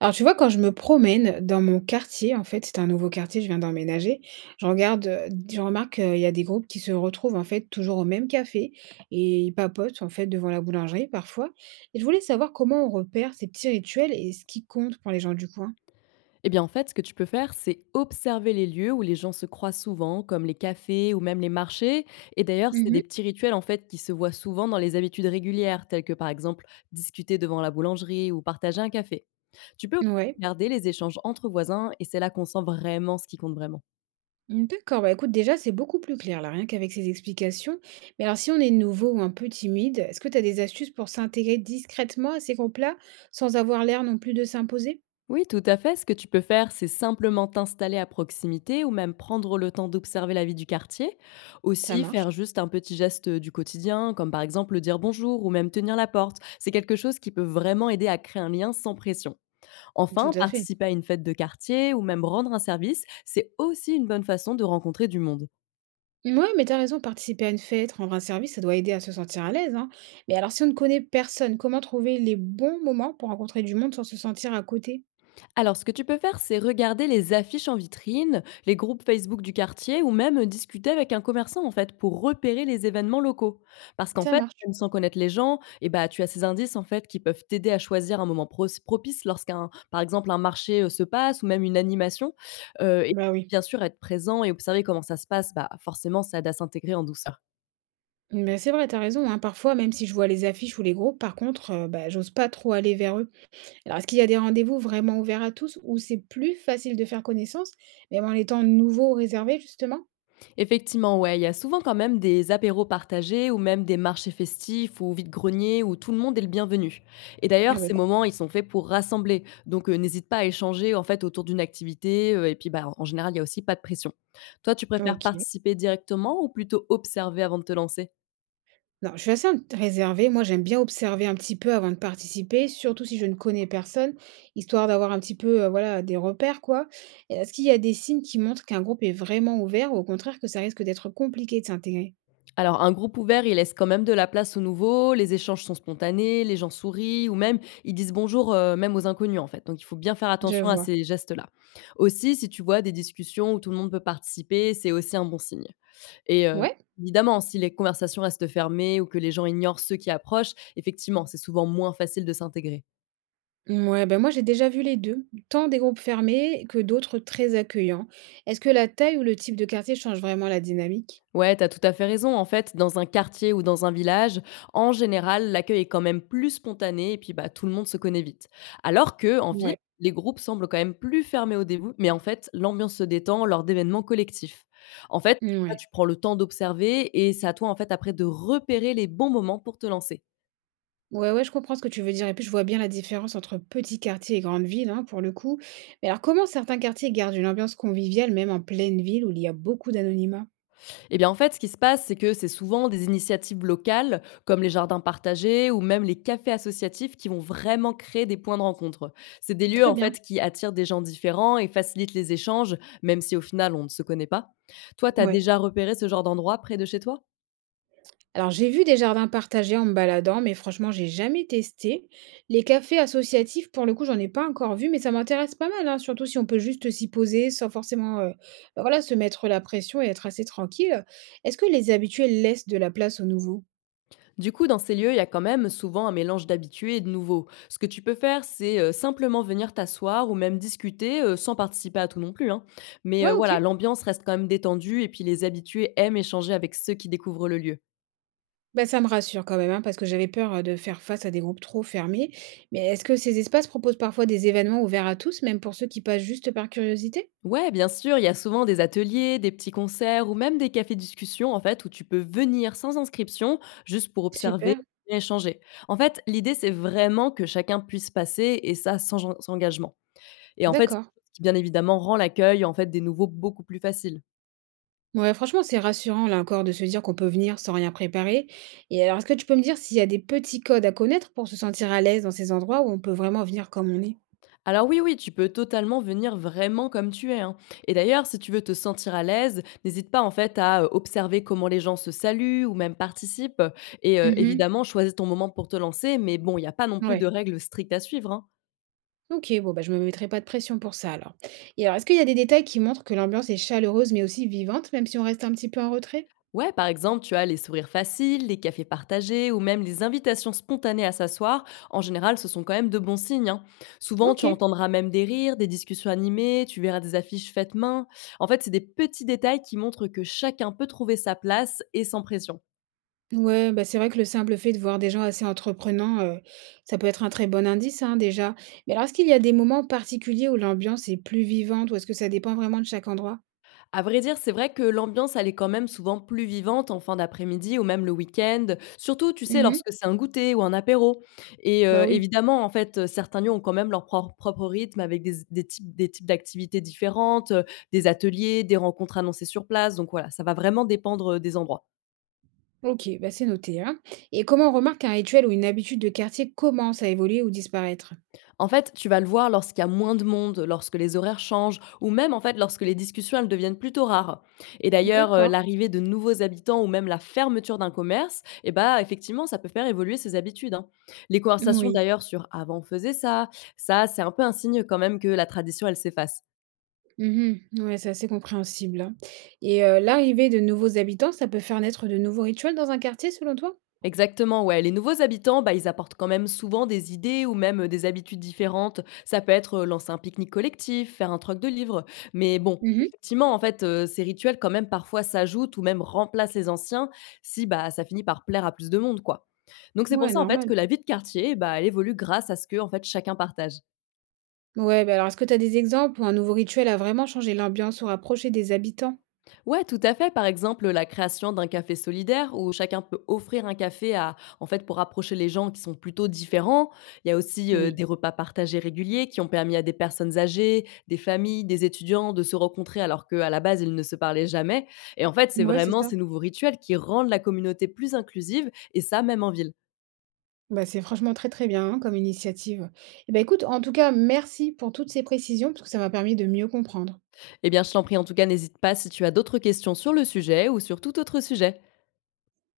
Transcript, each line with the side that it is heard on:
right: Alors, tu vois, quand je me promène dans mon quartier, c'est un nouveau quartier, je viens d'emménager, je regarde, je remarque qu'il y a des groupes qui se retrouvent, en fait, toujours au même café et ils papotent, en fait, devant la boulangerie, parfois. Et je voulais savoir comment on repère ces petits rituels et ce qui compte pour les gens du coin.
left: Eh bien, en fait, ce que tu peux faire, c'est observer les lieux où les gens se croisent souvent, comme les cafés ou même les marchés. Et d'ailleurs, c'est
right: Mmh.
left: des petits rituels en fait qui se voient souvent dans les habitudes régulières, telles que par exemple discuter devant la boulangerie ou partager un café. Tu peux aussi
right: Ouais.
left: regarder les échanges entre voisins et c'est là qu'on sent vraiment ce qui compte vraiment.
right: Mmh, d'accord. Bah, écoute, déjà, c'est beaucoup plus clair, là, rien qu'avec ces explications. Mais alors, si on est nouveau ou un peu timide, est-ce que tu as des astuces pour s'intégrer discrètement à ces groupes-là, sans avoir l'air non plus de s'imposer?
left: Oui, tout à fait. Ce que tu peux faire, c'est simplement t'installer à proximité ou même prendre le temps d'observer la vie du quartier.
right: Ça
left: Aussi, faire
right: marche.
left: juste un petit geste du quotidien, comme par exemple dire bonjour ou même tenir la porte. C'est quelque chose qui peut vraiment aider à créer un lien sans pression.
right: Tout
left: Enfin,
right: à fait.
left: participer à une fête de quartier ou même rendre un service, c'est aussi une bonne façon de rencontrer du monde.
right: Ouais, mais t'as raison, participer à une fête, rendre un service, ça doit aider à se sentir à l'aise, hein. Mais alors, si on ne connaît personne, comment trouver les bons moments pour rencontrer du monde sans se sentir à côté?
left: Alors, ce que tu peux faire, c'est regarder les affiches en vitrine, les groupes Facebook du quartier ou même discuter avec un commerçant, en fait, pour repérer les événements locaux. Parce qu'en
right: Ça
left: fait,
right: marche.
left: même sans connaître les gens, eh ben, tu as ces indices, en fait, qui peuvent t'aider à choisir un moment propice lorsqu'un, par exemple, un marché se passe ou même une animation. Et
right: Bah oui.
left: bien sûr, être présent et observer comment ça se passe, bah, forcément, ça aide à s'intégrer en douceur.
right: Mais c'est vrai, t'as raison, hein. Parfois, même si je vois les affiches ou les groupes, par contre, bah, j'ose pas trop aller vers eux. Alors, est-ce qu'il y a des rendez-vous vraiment ouverts à tous où c'est plus facile de faire connaissance, même en étant nouveau ou réservé, justement?
left: Effectivement, ouais, il y a souvent quand même des apéros partagés ou même des marchés festifs ou vide-greniers où tout le monde est le bienvenu. Et d'ailleurs,
right: Ah bah,
left: ces
right: cool.
left: moments, ils sont faits pour rassembler. Donc, n'hésite pas à échanger en fait autour d'une activité. Et puis, bah, en général, il y a aussi pas de pression. Toi, tu préfères
right: Ok.
left: participer directement ou plutôt observer avant de te lancer?
right: Non, je suis réservée. Moi, j'aime bien observer un petit peu avant de participer, surtout si je ne connais personne, histoire d'avoir un petit peu, voilà, des repères, quoi. Et est-ce qu'il y a des signes qui montrent qu'un groupe est vraiment ouvert ou au contraire que ça risque d'être compliqué de s'intégrer?
left: Alors, un groupe ouvert, il laisse quand même de la place aux nouveaux, les échanges sont spontanés, les gens sourient ou même ils disent bonjour, même aux inconnus en fait. Donc, il faut bien faire
right: Je
left: attention à
right: vois.
left: ces gestes-là. Aussi, si tu vois des discussions où tout le monde peut participer, c'est aussi un bon signe. Et
right: Ouais.
left: évidemment, si les conversations restent fermées ou que les gens ignorent ceux qui approchent, effectivement, c'est souvent moins facile de s'intégrer.
right: Ouais, ben moi j'ai déjà vu les deux, tant des groupes fermés que d'autres très accueillants. Est-ce que la taille ou le type de quartier change vraiment la dynamique?
left: Ouais, t'as tout à fait raison. En fait, dans un quartier ou dans un village, en général, l'accueil est quand même plus spontané et puis bah, tout le monde se connaît vite. Alors que en ville,
right: Ouais.
left: les groupes semblent quand même plus fermés au début, mais en fait, l'ambiance se détend lors d'événements collectifs. En fait, là,
right: Ouais.
left: tu prends le temps d'observer et c'est à toi en fait après de repérer les bons moments pour te lancer.
right: Ouais, ouais, je comprends ce que tu veux dire et puis je vois bien la différence entre petits quartiers et grandes villes, hein, pour le coup. Mais alors, comment certains quartiers gardent une ambiance conviviale même en pleine ville où il y a beaucoup d'anonymat?
left: Eh bien, en fait, ce qui se passe, c'est que c'est souvent des initiatives locales, comme les jardins partagés ou même les cafés associatifs, qui vont vraiment créer des points de rencontre. C'est des lieux,
right: Très
left: en
right: bien.
left: fait, qui attirent des gens différents et facilitent les échanges, même si au final, on ne se connaît pas. Toi, tu as
right: Ouais.
left: déjà repéré ce genre d'endroit près de chez toi?
right: Alors, j'ai vu des jardins partagés en me baladant, mais franchement, j'ai jamais testé. Les cafés associatifs, pour le coup, j'en ai pas encore vu, mais ça m'intéresse pas mal, hein, surtout si on peut juste s'y poser sans forcément, ben voilà, se mettre la pression et être assez tranquille. Est-ce que les habitués laissent de la place aux nouveaux?
left: Du coup, dans ces lieux, il y a quand même souvent un mélange d'habitués et de nouveaux. Ce que tu peux faire, c'est simplement venir t'asseoir ou même discuter, sans participer à tout non plus, hein. Mais
right: Ouais,
left: voilà,
right: ok.
left: l'ambiance reste quand même détendue et puis les habitués aiment échanger avec ceux qui découvrent le lieu.
right: Bah, ça me rassure quand même, hein, parce que j'avais peur, de faire face à des groupes trop fermés. Mais est-ce que ces espaces proposent parfois des événements ouverts à tous, même pour ceux qui passent juste par curiosité?
left: Ouais, bien sûr, il y a souvent des ateliers, des petits concerts ou même des cafés-discussions en fait où tu peux venir sans inscription juste pour observer
right: Super,
left: et échanger. En fait, l'idée c'est vraiment que chacun puisse passer et ça sans engagement. Et en fait, c'est
right: d'accord.
left: ce qui bien évidemment rend l'accueil en fait des nouveaux beaucoup plus facile.
right: Ouais, franchement, c'est rassurant, là encore, de se dire qu'on peut venir sans rien préparer. Et alors, est-ce que tu peux me dire s'il y a des petits codes à connaître pour se sentir à l'aise dans ces endroits où on peut vraiment venir comme on est?
left: Alors oui, tu peux totalement venir vraiment comme tu es, hein. Et d'ailleurs, si tu veux te sentir à l'aise, n'hésite pas en fait à observer comment les gens se saluent ou même participent. Et
right: Mmh.
left: évidemment, choisis ton moment pour te lancer, mais bon, il n'y a pas non plus de
right: Ouais.
left: règles strictes à suivre, hein.
right: OK, bon, bah, je me mettrai pas de pression pour ça, alors. Et alors, est-ce qu'il y a des détails qui montrent que l'ambiance est chaleureuse, mais aussi vivante, même si on reste un petit peu en retrait?
left: Ouais, par exemple, tu as les sourires faciles, les cafés partagés ou même les invitations spontanées à s'asseoir. En général, ce sont quand même de bons signes, hein. Souvent, tu
right: OK.
left: entendras même des rires, des discussions animées, tu verras des affiches faites main. En fait, c'est des petits détails qui montrent que chacun peut trouver sa place et sans pression.
right: Ouais, bah, c'est vrai que le simple fait de voir des gens assez entreprenants, ça peut être un très bon indice, hein, déjà. Mais alors, est-ce qu'il y a des moments particuliers où l'ambiance est plus vivante ou est-ce que ça dépend vraiment de chaque endroit?
left: À vrai dire, c'est vrai que l'ambiance, elle est quand même souvent plus vivante en fin d'après-midi ou même le week-end, surtout, tu sais,
right: Mhm.
left: lorsque c'est un goûter ou un apéro et
right: Bah oui.
left: évidemment, en fait, certains lieux ont quand même leur propre rythme avec des types d'activités différentes, des ateliers, des rencontres annoncées sur place, donc voilà, ça va vraiment dépendre, des endroits.
right: OK, bah, c'est noté, hein. Et comment on remarque qu'un rituel ou une habitude de quartier commence à évoluer ou disparaître?
left: En fait, tu vas le voir lorsqu'il y a moins de monde, lorsque les horaires changent ou même en fait lorsque les discussions elles deviennent plutôt rares. Et d'ailleurs,
right: D'accord.
left: l'arrivée de nouveaux habitants ou même la fermeture d'un commerce, eh bah, effectivement, ça peut faire évoluer ses habitudes, hein. Les conversations
right: Oui.
left: d'ailleurs sur «avant on faisait ça», ça, c'est un peu un signe quand même que la tradition elle s'efface.
right: Mmh. Ouais, c'est assez compréhensible, hein. Et l'arrivée de nouveaux habitants, ça peut faire naître de nouveaux rituels dans un quartier selon toi?
left: Exactement, ouais. Les nouveaux habitants, bah, ils apportent quand même souvent des idées ou même des habitudes différentes. Ça peut être lancer un pique-nique collectif, faire un troc de livres. Mais bon,
right: Mmh.
left: effectivement, en fait, ces rituels quand même parfois s'ajoutent ou même remplacent les anciens si bah, ça finit par plaire à plus de monde, quoi. Donc c'est pour
right: Ouais,
left: ça en fait
right: normal.
left: que la vie de quartier, bah, elle évolue grâce à ce que en fait chacun partage.
right: Ouais, bah, alors est-ce que tu as des exemples où un nouveau rituel a vraiment changé l'ambiance ou rapproché des habitants?
left: Ouais, tout à fait. Par exemple, la création d'un café solidaire où chacun peut offrir un café à, en fait, pour rapprocher les gens qui sont plutôt différents. Il y a aussi
right: Oui.
left: des repas partagés réguliers qui ont permis à des personnes âgées, des familles, des étudiants de se rencontrer alors qu'à la base, ils ne se parlaient jamais. Et en fait, c'est
right: Ouais, c'est
left: vraiment
right: ça.
left: ces nouveaux rituels qui rendent la communauté plus inclusive et ça, même en ville.
right: Bah, c'est franchement très très bien hein, comme initiative. Et ben écoute, en tout cas, merci pour toutes ces précisions parce que ça m'a permis de mieux comprendre.
left: Eh bien, je t'en prie, en tout cas, n'hésite pas si tu as d'autres questions sur le sujet ou sur tout autre sujet.